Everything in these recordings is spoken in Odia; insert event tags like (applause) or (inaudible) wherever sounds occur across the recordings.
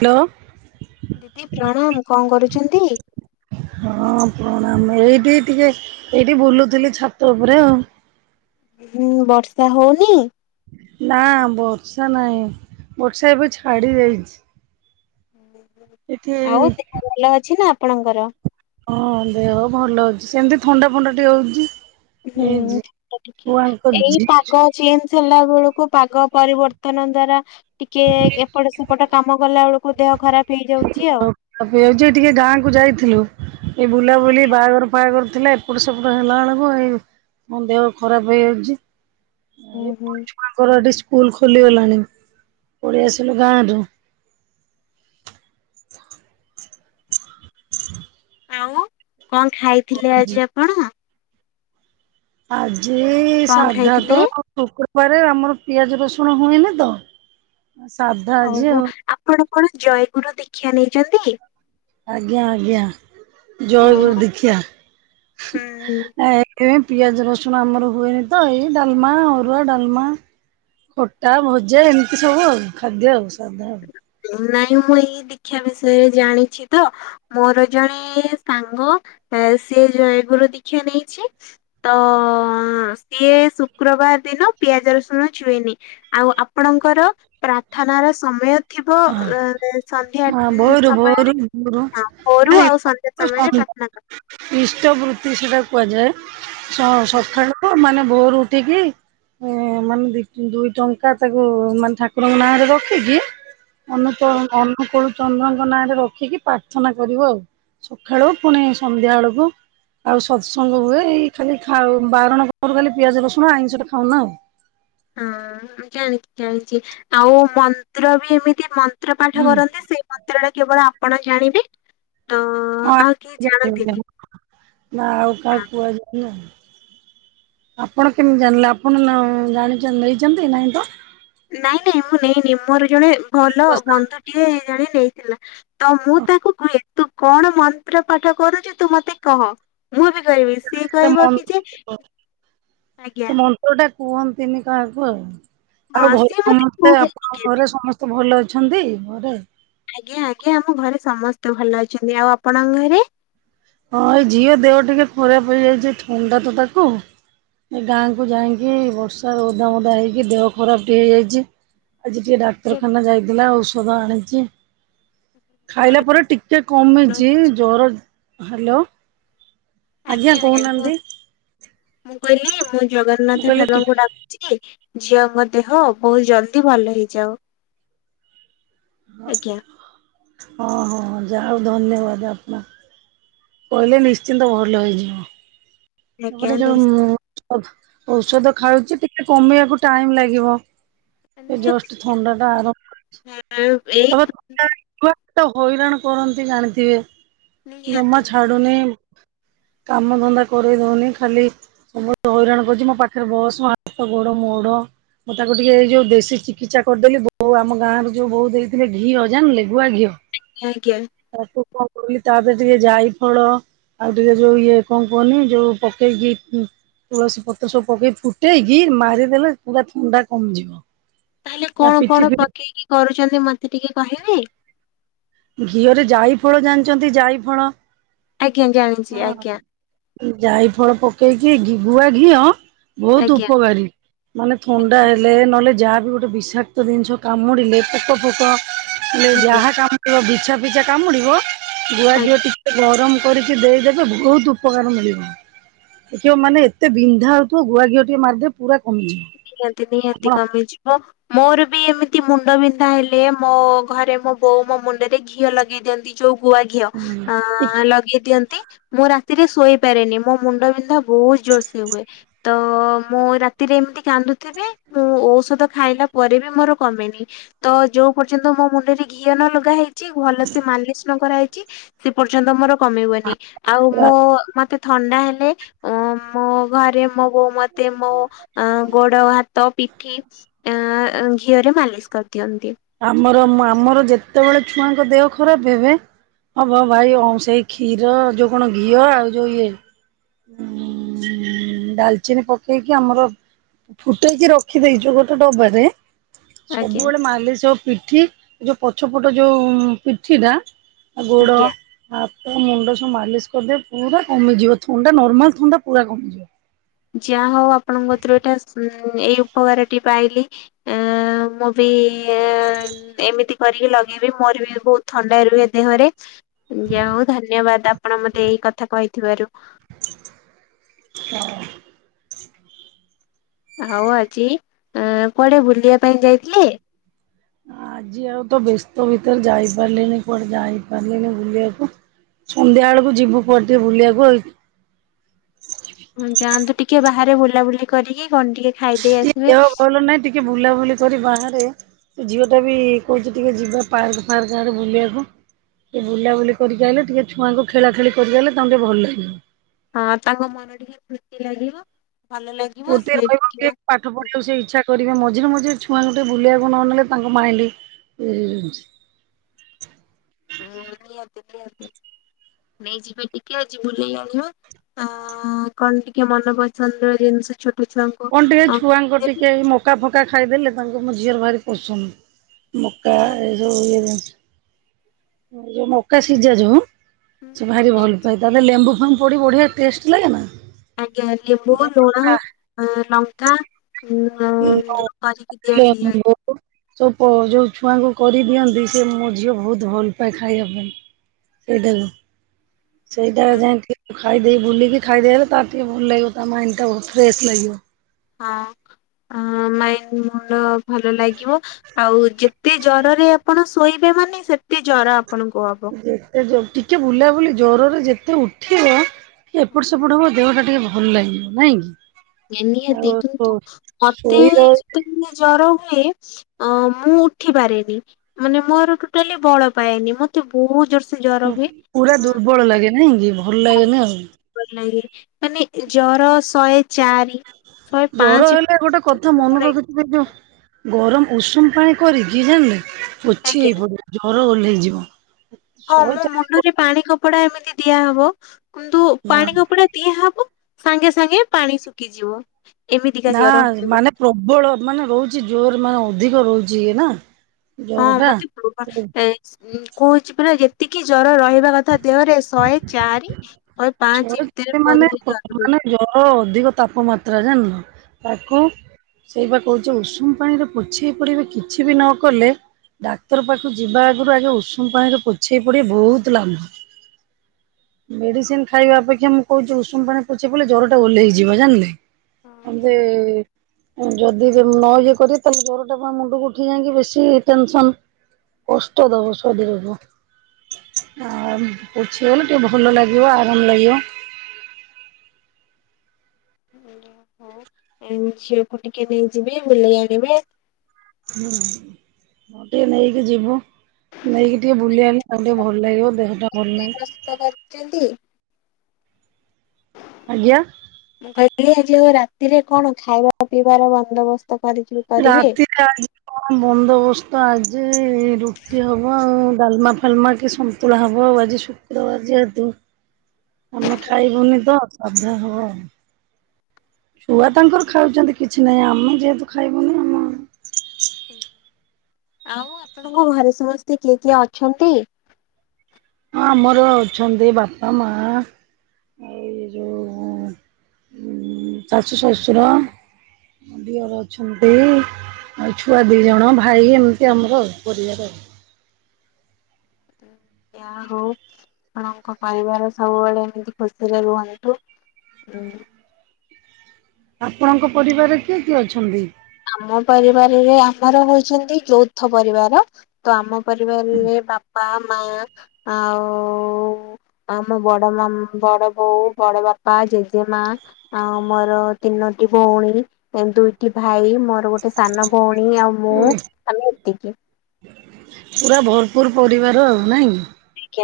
ହ୍ୟାଲୋ। ଦିଦି ପ୍ରଣାମ କଣ କରୁଛନ୍ତି? କଣ ଏଇଠି ଟିକେ ଏଇଠି ବୁଲୁଥିଲି ଛାତ ଉପରେ ଆଉ। ହୁଁ ବର୍ଷା ହଉନି? ନା ବର୍ଷା ନାଇଁ ବର୍ଷା ଏବେ ଛାଡି ଯାଇଛି। ଏଠି ଆଉ ଦେହ ଭଲ ଅଛି ନା ଆପଣଙ୍କର? ହଁ ଦେହ ଭଲ ଅଉଛି ସେମିତି ଥଣ୍ଡା ଫଣ୍ଡା ଟିକେ ହଉଛି। ହୁଁ ଏଇ ଜି ଛୁଆଙ୍କ ଏଇ ଜି ପାଗ ଚେଞଜ ହେଲା ବେଳକୁ। କୁ ପାଗ ପରିବର୍ତ୍ତନ ଦ୍ଵାରା ଟିକେ ଏପଟ ସେପଟ କାମ କଲା ବେଳକୁ ଦେହ ଖରାପ ହେଇଯାଉଛି ଆଉ। ହଉଛି ଟିକେ ଗାଁ କୁ ଯାଇଥିଲୁ ଏଇ ବୁଲାବୁଲି ବାହାଘର ଫହାଘର ଥିଲା ଏପଟ ସେପଟ ହେଲା ବେଳକୁ ଏଇ ମୋ ଦେହ ଖରାପ ହୁଁ ହେଇଯାଉଛି। ହୁଁ ପମାଙ୍କରଠି ସ୍କୁଲ ଖୋଲିଗଲାଣି ପଢି ଆସିଲୁ ଗାଁ ରୁ। ଆଉ କଣ ଖାଇଥିଲେ ଆଜି ଆପଣ? ଆଜି କଣ ସାଧା ଖାଇଥିଲେ? ତ ରେ ଆମର ପିଆଜ ରସୁଣ ହୁଏନି ତ ସାଧା ଆଜି ଓହୋ ଆଉ ଆପଣ କଣ ଜୟଗୁରୁ ଦୀକ୍ଷା ନେଇଛନ୍ତି? ଆଜ୍ଞା ଆଜ୍ଞା ଓ ଜୟଗୁରୁ ଦୀକ୍ଷା। ହୁଁ ଏ ପିଆଜ ରସୁଣ ଆମର ହୁଏନି ତ ଏଇ ଡାଲମା ଅରୁଆ, ଡାଲମା। ଖୋଟା ଭଜା ଏମିତି ସବୁ ଆଉ ଖାଦ୍ୟ ଆଉ ସାଧା ଆଉ। ନାଇଁ ମୁଁ ଏଇ ଦୀକ୍ଷା ବିଷୟରେ ଜାଣିଛି ତ ମୋର ଜଣେ ସାଙ୍ଗ ସିଏ ଦୀକ୍ଷା ନେଇଛି ତ ସି ଶୁକ୍ରବାର ଦିନ ପିଆଜ ରସୁଣ ଚୁଇନି ଆଉ ଆପଣଙ୍କର ପ୍ରାର୍ଥନ ର ଥିବ ଆଉ। ସନ୍ଧ୍ୟା ହଁ ଭୋରୁ ଭୋରୁ ସମୟରେ ଭୋରୁ ମୋରୁ ଆଉ ସନ୍ଧ୍ୟା ନାଇଁ ସମୟରେ ନା ଇଷ୍ଟ ବୃତ୍ତି ସେଟା କୁହାଯାଏ କରିଥାଏ। ସକାଳୁ ମାନେ ଭୋର ଉଠିକି ହ ମାନେ ଦୁଇ ଟଙ୍କା ତାକୁ ମାନେ ଠାକୁରଙ୍କ ନାଁରେ ରଖିକି ଅନୁ ଆଜ୍ଞା। ଅନୁକୂଳ ଚନ୍ଦ୍ରଙ୍କ ନାଁରେ ରଖିକି ପ୍ରାର୍ଥନା କରିବ ଆଉ। ସକାଳୁ ପୁଣି ସନ୍ଧ୍ୟା ବେଳକୁ। ଆଉ ସତସଙ୍ଗ ହୁଏ। ଏଇ ଖାଲି ଖାଉ ବାରଣ କରୁ ଖାଲି ପିଆଜ ରସୁଣ ଆଇଁଷ ଟା ଖାଉନ ଆଉ। ହୁଁ ଜାଣିଛିି ଜାଣିଛି ଆଉ ମନ୍ତ୍ର ବି ଏମିତି ମ ମନ୍ତ୍ର ହୁଁ ପାଠ କରନ୍ତି ସେଇ ମନ୍ତ୍ର ଟା କେବଳ ଆପଣ ଜାଣିବେ। ତ ହଁ ଆଉ କେହି ଜାଣିବୁ ଜାଣନ୍ତିନି। ଆମେ ନା ଆଉ କାହା କୁହାଯାଏନି ଆଉ। ଆପଣ କେମିତି ଜାଣିଲେ ଆପଣ ଜାଣି ନେଇଛନ୍ତି ନାହିଁ ତ। ନାଇଁ ନାଇଁ ମୁଁ ନେଇନି ମୋର ଜଣେ ଭଲ ବନ୍ଧୁ ଟିଏ ଜଣେ ନେଇ ଥିଲା। ତ ମୁଁ ତାକୁ କୁହେ ତୁ କଣ ମନ୍ତ୍ର ପାଠ କରୁଛୁ ତୁ ମତେ କହ। ମୁଁ ବି କହିବି ସିଏ କହିବ କି ଯେ ସେ ଆଜ୍ଞା। ମନ୍ତ୍ର ଟା କୁହନ୍ତିନି କାହାକୁ ଆଉ। ଆଉ ହଁ ଘରେ ସିଏ ମତେ ସମସ୍ତେ କୁହେ ଆପଣଙ୍କ ଟିକେ ବି, ଘରେ ସମସ୍ତେ ଭଲ ଅ ଅଛନ୍ତି ଘରେ। ଆଜ୍ଞା ଆଜ୍ଞା ଆମ ଘରେ ସମସ୍ତେ ଭଲ ଅଛନ୍ତି। ଆଉ ଆପଣଙ୍କ ଘରେ? ହଁ ଏଇ ଝିଅ ଦେହ ଟିକେ ଖରାପ ହେଇଯାଇଛି ଥଣ୍ଡା ତ ତାକୁ। ଏ ଗାଁ କୁ ଯାଇକି ବର୍ଷାରେ ଓଦା ମଦା ହେଇକି ଦେହ ଖରାପ ଟିକେ ହେଇଯାଇଛି। ଆଜି ଟିକେ ଏ ଡାକ୍ତରଖାନା ଯାଇଥିଲା ଔଷଧ ଆଣିଚି। ଭଲ, ଖାଇଲା ପରେ ଟିକେ କମିଛି। ଜର ହ୍ୟାଲୋ ଆଜ୍ଞା କହୁନାହାନ୍ତି। ମୁଁ କହିଲି ମୁଁ ମୁଁ ଜଗନ୍ନାଥ କହିଲି ଟି ଠାକୁରଙ୍କୁ ଡାକୁଚି ଝିଅଙ୍କ ଦେହ ବହୁତ ଜଲଦି ଭଲ ହେଇଯାଉ। ହଁ ଆଜ୍ଞା ହଁ ହଁ ହଁ ଯାହାଉ ଧନ୍ୟବାଦ। ଆପଣ କହିଲେ ନିଶ୍ଚିନ୍ତ ଭଲ ହେଇଯିବ। ଆଜ୍ଞା ତାପରେ ଯୋଉ ଔଷଧ ଖାଉଚି ଟିକେ କମେଇବାକୁ ଟାଇମ ଲାଗିବ। ଏ ନିଶ୍ଚୟ। ଯଷ୍ଟ ଥଣ୍ଡା ଟା ଆର ନିହାତି। ଏଇ ଛୁଆ ତ ହଇରାଣ କରନ୍ତି ଜାଣିଥିବେ। ନିହାତି ଜମା ଛାଡୁନି (inaudible) କାମ ଧନ୍ଦା କରେଇ ଦଉନି। ଖାଲି ବହୁତ୍ ହଇରାଣ କରୁଛି ମୋ ପାଖରେ ବସ୍ ମୋ ହାତ ଗୋଡ ମୋଡ। ମୁଁ ତାକୁ ଟିକେ ଏଇ ଯୋଉ ଦେଶୀ ଚିକିତ୍ସା କରିଦେଲି। ବୋଉ ଆମ ଗାଁ ରୁ ଯୋଉ ମହୁ ଦେଇଥି ଘିଅ ଜାଣିଲେ ଗୁଆ ଘିଅ ଆଜ୍ଞା। ତାପରେ ଟିକେ ଯାଇ ଫଳ ଆଉ ଟିକେ ଯୋଉ ଇଏ କଣ କିହନି ଯୋଉ ପକେଇକି ତୁଳସୀ ପତ୍ର ସବୁ ପକେଇ ଫୁଟେଇକି ମାରିଦେଲେ ପୁରା ଥଣ୍ଡା କମିଯିବ। ତାହେଲେ ତା କଣ ପିଠି କଣ ଫିଠି ପକେଇକି କରୁଛନ୍ତି ମତେ ଟିକେ କହିବେ। ଘିଅରେ ଯାଇ ଫଳ ଜାଣିଛନ୍ତି ଯାଇ ଫଳ ଆଜ୍ଞା ଜାଣିଛି ଆଜ୍ଞା ହଁ ଯାଇ ଫଳ ପକେଇ କି ଗୁଆ ଘିଅ ବହୁତ ଆଜ୍ଞା ଉପକାରୀ। ମାନେ ଥଣ୍ଡା ଆଜ୍ଞା ହେଲେ ନହେଲେ ଯାହାବି ଗୋଟେ ବିଷାକ୍ତ ଜିନିଷ କାମୁଡିଲେ ପୋକ ଫୋକ ହେଲେ ଆଜ୍ଞା ଯାହା କାମୁଡ଼ିବ ବିଛା ପିଛା କାମୁଡିବ ଆଜ୍ଞା। ଗୁଆଝିଅ ଟିକେ ଗରମ କରି ଦେଇଦେବେ ବହୁତ ଉପକାର ମିଳିବ। ଦେଖବ ମାନେ ଏତେ ବିନ୍ଧା ହଉଥିବ ଗୁଆ ଘିଅ ଟିକେ ମାରଦେବ ପୁରା କମିଯିବ ନିହାତି ନିହାତି ଆପଣ କମିଯିବ। ମୋର ବି ଏମିତି ମୁଣ୍ଡ ବିନ୍ଧା ହେଲେ ମୋ ଘରେ ମୋ ବୋଉ ମୋ ମୁଣ୍ଡରେ ଘିଅ ଲଗେଇ ଦିଅନ୍ତି ଯୋଉ ଗୁଆ ଘିଅ ହୁଁ ଅ ଲଗେଇ ଦିଅନ୍ତି। ମୁଁ ରାତିରେ ଶୋଇପାରେନି। ମୋ ମୁଣ୍ଡବନ୍ଧା ବହୁତ ଜୋରସେ ହୁଏ। ତ ମୁଁ ରାତିରେ ଏମିତି କାନ୍ଦୁଥିବି। ମୁଁ ଔଷଧ ଖାଇଲା ପରେ ବି ମୋର କମେନି। ତ ଯୋଉ ପର୍ଯ୍ୟନ୍ତ ମୋ ମୁଣ୍ଡରେ ଘିଅ ନଲଗା ହେଇ ଚି ଭଲ ସେ ମାଲିସ ନ କରାହେଇଛି ସେ ପର୍ଯ୍ୟନ୍ତ ମୋର କମିବନି। ଆଉ ପୁରା ମୋ ମତେ ଥଣ୍ଡା ହେଲେ ଅ ମୋ ଘରେ ମୋ ବୋଉ ମତେ ମୋ ଅ ଗୋଡ ହାତ ପିଠି ଘିଅରେ ମାଲିସ କରିଦ ଆମର ଆମର ଯେତେବେଳେ ଛୁଆଙ୍କ ଦେହ ଖରାପ ହେବେ ହଁ ଭ ଭାଇ ଅଉ ସେଇ ଖୀର ଯଉ କଣ ଘିଅ ଆଉ ଯଉ ଇଏ ହୁଁ । ଡାଲଚିନି ପକେଇକି, ଆମର ଫୁଟେଇକି ରଖିଦେଇଛୁ ଗୋଟେ ଡବାରେ ଆଜ୍ଞା। ସବୁବେଳେ ମାଲିସ ହୋଉ ପିଠି, ଯୋଉ ପଛ ପଟ ଯୋଉ ପିଠିଟା ଗୋଡ଼ ଆଜ୍ଞା। ଆ ମୁଣ୍ଡ ସବୁ ମାଲିସ କରିଦେ ପୁରା କମିଯିବ, ଥଣ୍ଡା ନର୍ମାଲ ଥଣ୍ଡା, ପୁରା କମିଯିବ । ଯା ହଉ ଆପଣଙ୍କ କତିରୁ, ଏଇଟା ଏଇ ଉପକାରଟି ପାଇଲି ମୁଁ ବି ଆ ଏମିତି କରିକି ଲଗେଇବି, ମୋର ବି ବହୁତ ଥଣ୍ଡା ରୁହେ ଦେହରେ, ଯା ହଉ ଧନ୍ୟବାଦ, ଆପଣ ମତେ ଏଇ କଥା କହିଥିବାରୁ ହଁ (unintelligible) ଆଉ ଆଜି କୁଆଡେ ବୁଲିବା ପାଇଁ ଯାଇଥିଲେ? ଆଜି ଆଉ ତ ବ୍ୟସ୍ତ ଭିତରେ ଯାଇପାରିଲିନି କୁଆଡେ, ଯାଇ ପାରିଲିନି ବୁଲିବାକୁ ସନ୍ଧ୍ୟା ବେଳକୁ ଯିବୁ କୁଆଡେ ଟିକେ ବୁଲିବାକୁ ଆଉ । ଯାଆନ୍ତୁ ଟିକେ, ବାହାରେ ବୁଲାବୁଲି କରିକି କଣ ଟିକେ ଖାଇଦେଇ ଆସିବେ ଟିକେ ଦେହ ଭଲ ନାଇଁ, ଟିକେ ବୁଲାବୁଲି କରି ବାହାରେ ସେ ଝିଅ ଟା ବି କହୁଛି ଟିକେ ଯିବା ପାର୍କ ଫାର୍କ ଆଡେ ବୁଲିବାକୁ । ଟେ ବୁଲାବୁଲି କରିକି ଆସଲେ, ଟିକେ ଛୁଆଙ୍କୁ ଖେଳା ଖେଳି କରିଦେଲେ, ତାଙ୍କୁ ଟିକେ ଭଲ ଲାଗିବ । ହଁ ତାଙ୍କ ମନ ଟିକେ ଫୁର୍ତ୍ତି ଲାଗିବ । ପୂର୍ତ୍ତି ରହିବ କି ପାଠ ପଢିବାକୁ ସେ ଇଚ୍ଛା କରିବେ, ମଝିରେ ମଝିରେ ଛୁଆମାନଙ୍କୁ ଟିକେ ବୁଲିବାକୁ ନ ନେଲେ, ତାଙ୍କ ମାଇଣ୍ଡ ଇଏ ହେଇଯାଉଛି । ହଁ ନିହାତି, ନିହାତି ନେଇ ଯିବେ ଟିକେ, ଆଜି ବୁଲେଇ ଆ ଅ କଣ ଟିକେ ମନପସନ୍ଦର ଜିନିଷ ଛୋଟ ଛୁଆଙ୍କୁ କଣ ଟିକେ ଅ ଛୁଆଙ୍କ ଦେବି ଟିକେ ମକା ଫକା ଖାଇଦେଲେ, ତାଙ୍କୁ ମୋ ଝିଅର ବାହାରି ପୋଷୁନି ମକା ଏ ସବୁ ଇଏ ଯୋଉ, ମକା ସିଜା ଯଉ ସେ ଭାରି ଭଲ ପାଏ, ତାହେଲେ ଲେମ୍ବୁଫେମ୍ବୁ ପଡି ବଢିଆ ଟେଷ୍ଟ ଲାଗେ ନା ଆଜ୍ଞା, ଲେମ୍ବୁ, ଲୁଣ, ଲଙ୍କା ହଁ ମ କାରି କି ଆନ୍ତି ଏଇଠ (unintelligible) ସ ଯୋଉ ଛୁଆଙ୍କୁ କରିଦିଅନ୍ତି, ସେ ମୋ ଝିଅ ବହୁତ ଭଲ ପାଏ ଖାଇବା ପାଇଁ । ସେଇଟାକୁ, ସେଇଟା ଆଜ୍ଞା ଯାଇକି ଖାଇ ଦେଇ, ବୁଲିକି ଖାଇଦେଇ ଆଇଲେ, ତା ଟିକେ ଭଲ ଲାଗିବ, ତା ମାଇଣ୍ଡ ଟା ବହୁତ ଫ୍ରେଶ୍ ଲାଗିବ । ହଁ । ଅ ମାଇଣ୍ଡ ଭଲ ଲାଗିବ ଆଉ ଯେତେ ଜରରେ ଆପଣ ଶୋଇବେ ାଇ ସୋର୍ (unintelligible) ଯେତେ ଟିକେ ବୁଲାବୁଲି, ଜରରେ ଯେତେ ଉଠିବ ଏପଟ ସେପଟ ହବ, ଦେହ ଟା ଟିକେ ଭଲ ଲାଗିବ ନାଇଁ କି? ନିହାତି, ଆଉ କିନ୍ତୁ ମତେ ଶୋଇ ରହି ତେ ଜର ମୁଁ ଉଠି ପାରେନି, ମାନେ ମୋର ଟୋଟାଲି ବଳ ପାଏନି, ମତେ ବହୁତ ଜୋ ପୁରା ଦୁର୍ବଳ ଲାଗେ ନାଇଁ କି? ଭଲ ଲାଗେନି ଆଉ ଭଲ ଲାଗେ ମାନେ ଜର ସହେତ ଜର ହେଲେ ଗୋଟେ କଥା ମନେ ରଖ (unintelligible) ଗରମ ଉଷୁମ ପାଣି କରିକି ଜାଣିଲେ, ପୋଛି ହେଇ ଆଜ୍ଞା ପଡିବ, ଜର ଓହ୍ଲେଇଯିବ । ହଁ ମୋ ମୁଣ୍ଡରେ ପାଣି କପଡା ଏମିତି ଦିଆହବ । କିନ୍ତୁ ନା ପାଣି କପଡା ତିଆ ହବ, ସାଙ୍ଗେ ସାଙ୍ଗେ ପାଣି ଶୁଖିଯିବ । ନା ମାନେ ପ୍ରବଳ ମାନେ ରହୁଛି, ଜୋର ମାନେ ଅଧିକ ରହୁଛି, ଇଏ ନା ଜର ହଁ ଟା ତ ମତେ କଉଛି ପୁରା ଯେତିକି ଜର ରହ କହ କଥା ଦେହରେ ଶହେ ଚାରି ଶହେ ପାଞ୍ଚ ଭିତରେ ମାନେ, ବୋଧହୁଏ ଜର ମାନେ ରହୁଛି। ଜଳ ଅଧିକ ତାପମାତ୍ରା ପତ୍ର ଜନ୍ (unintelligible) ତାକୁ ସେଇ ବା କହୁଛ ଉଷୁମ ପାଣିରେ ପୋଛି ହେଇ ପଡିବେ, କିଛି ବି ନ କଲେ ଡାକ୍ତର ପାଖକୁ ଯିବା ଆଗରୁ ଆଗେ ଉଷୁମ ପାଣି ରେ ପୋଛେଇ ପଡିବ ବହୁତ ଲାମ୍ଭ (inaudible) ମେଡିସିନ ଖାଇବା ଅପେକ୍ଷା ମୁଁ କହୁଚି ଉଷୁମ ପାଣିରେ ପୋଛି ହୋଇ ପଲେ ଜର ଟା ଓହ୍ଲଇଯିବ ଜାଣିଲେ। ହଁ ଯେ ଯିଏ ଯେ ନ ଇଏ କରି ତାଲେ ଜରଟା ପୁରା ମୁଣ୍ଡକୁ ଉଠି ଯାଇକି ବେଶୀ ଟେନସନ। କଷ୍ଟ ଦେବ ଶରୀରକୁ ଆ ପଛିହେଇଗଲେ ଟିକେ ଭଲ ଲାଗିବ ଆରାମ ଲାଗିବ। ବହୁତ୍ ପେଇଁନ ହଉଚି, ଅଳ୍ପ ଟିକେ ନେଇଯିବି ବୁଲେଇ ଆଣିବେ। ହୁଁ ମୁ ଟିକେ ନେଇକି ଯିବୁ। ନେଇକି ଟିକେ ବୁଲେଇ ଆଣିଲେ ଆଉ ଟିକେ ଭଲ ଲାଗିବ। ଦେହଟା ଭଲ ନାହିଁ (unintelligible) କରଛନ୍ତି? ଆଜ୍ଞା। ମୁ କହିଲି ଆଜି ଆଉ କଣ ରାତିରେ କଣ ଖାଇବା ପିଇବାର ବନ୍ଦୋବସ୍ତ? କରିକି କରିବେ? ରାତି ଆ କଣ ବନ୍ଦୋବସ୍ତ ଆଜି ରୁଟି ହବ ଆଉ। ଡାଲମା ଫାଲମା କି ସନ୍ତୁଳା ହବ ଆଉ ଆଜି ଶୁକ୍ରବାର ଯେହେତୁ। ଆମେ ଖାଇବୁନି ତ ସାଧା ହବ ଆଉ। ଛୁଆ ତାଙ୍କର ଖାଉଛଚନ୍ତି କିଛି ନାହିଁ ଆମେ ଯେହେତୁ ଖାଇବୁନି ଆମ ଆଉ ଆପଣଙ୍କ ଘରେ ସମସ୍ତେ କିଏ କିଏ ଅଛନ୍ତି? ହଁ ଆମର ଅଛନ୍ତି ବାପା ମା। ଏଇ ଯୋଉ ଶାଶୁ ଶ୍ୱଶୁର। ଦିଅର ଅଛନ୍ତି। ଆଉ ଛୁଆ ଦି ଜଣ ଭାଇ ଏମିତି ଆମର ପରିବାର। ଯାହା ହଉ ଆପଣଙ୍କ ପରିବାର ସବୁବେଳେ ଏମିତି ଖୁସିରେ ରୁହନ୍ତୁ। ହୁଁ। ଆପଣଙ୍କ ପରିବାରରେ କିଏ କିଏ ଅଛନ୍ତି? ଆମ ପରିବାରରେ ଆମର ହଉଚନ୍ତି ଯୌଥ ପରିବାର, ତ ଆମ ପରିବାରରେ ବାପା ମା ଆଉ ଆମ ବଡ ମାମା ବଡ ବୋଉ ବଡ ବାପା ଜେଜେମା ଆଉ ମୋର ତିନୋ ଦୁଇଟି ଭଉଣୀ ଦୁଇଟି ଭାଇ ମୋର ଗୋଟେ ସାନ ଭଉଣୀ ଆଉ ମୁଁ ଆମେ ଏତିକି। ପୁର୍ ପରିବାର ଆଉ ନାଇଁ।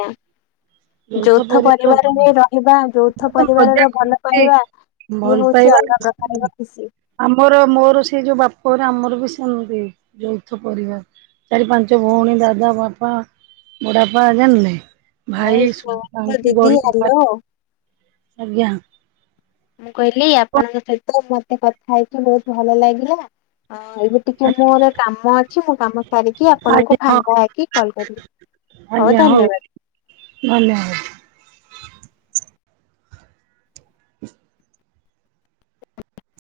ଆଜ୍ଞା। ଯୌଥ ପରିବାରରେ ରହିବା ଯୌଥ ପରିବାର ମଜା ର ଭଲ ଖୁସି ପାଇବା। ସିଏ ଭଲ ହଉଛି ପାଇବା, ଅଲଗା ପ୍ରକାରର ଖୁସି। ଆମର ମୋର ସେଇ ଯୋଉ ବାପଘରେ ଆମର ନ୍ତି ଯୌଥ ପରିବାର ଚାରି ପାଞ୍ଚ ଭଉଣୀ ଦାଦା ବାପା। ବଢାପା ଜାଣିଲେ ଭାଇ ହଉ ଶୁଣ ଦିଦି ଗଲେ ହ୍ୟାଲୋ। ଆଜ୍ଞା। ମୁଁ କହିଲି ଆପଣଙ୍କ ସହିତ ମତେ କଥା ହେଇଛକି ବହୁତ ଭଲ ଲାଗିଲା। ଏବେ ଟିକେ ମୋର କାମ ଅଛି ମୁଁ କାମ ସାରିକି ଆଜ୍ଞା ଆପଣଙ୍କୁ ହଁ ଭାଙ୍ଗା ହେଈକି କଲ୍ କରିବି। ହଉ ଧନ୍ୟବାଦ। ଧନ୍ୟବାଦ। (inaudible) ହ।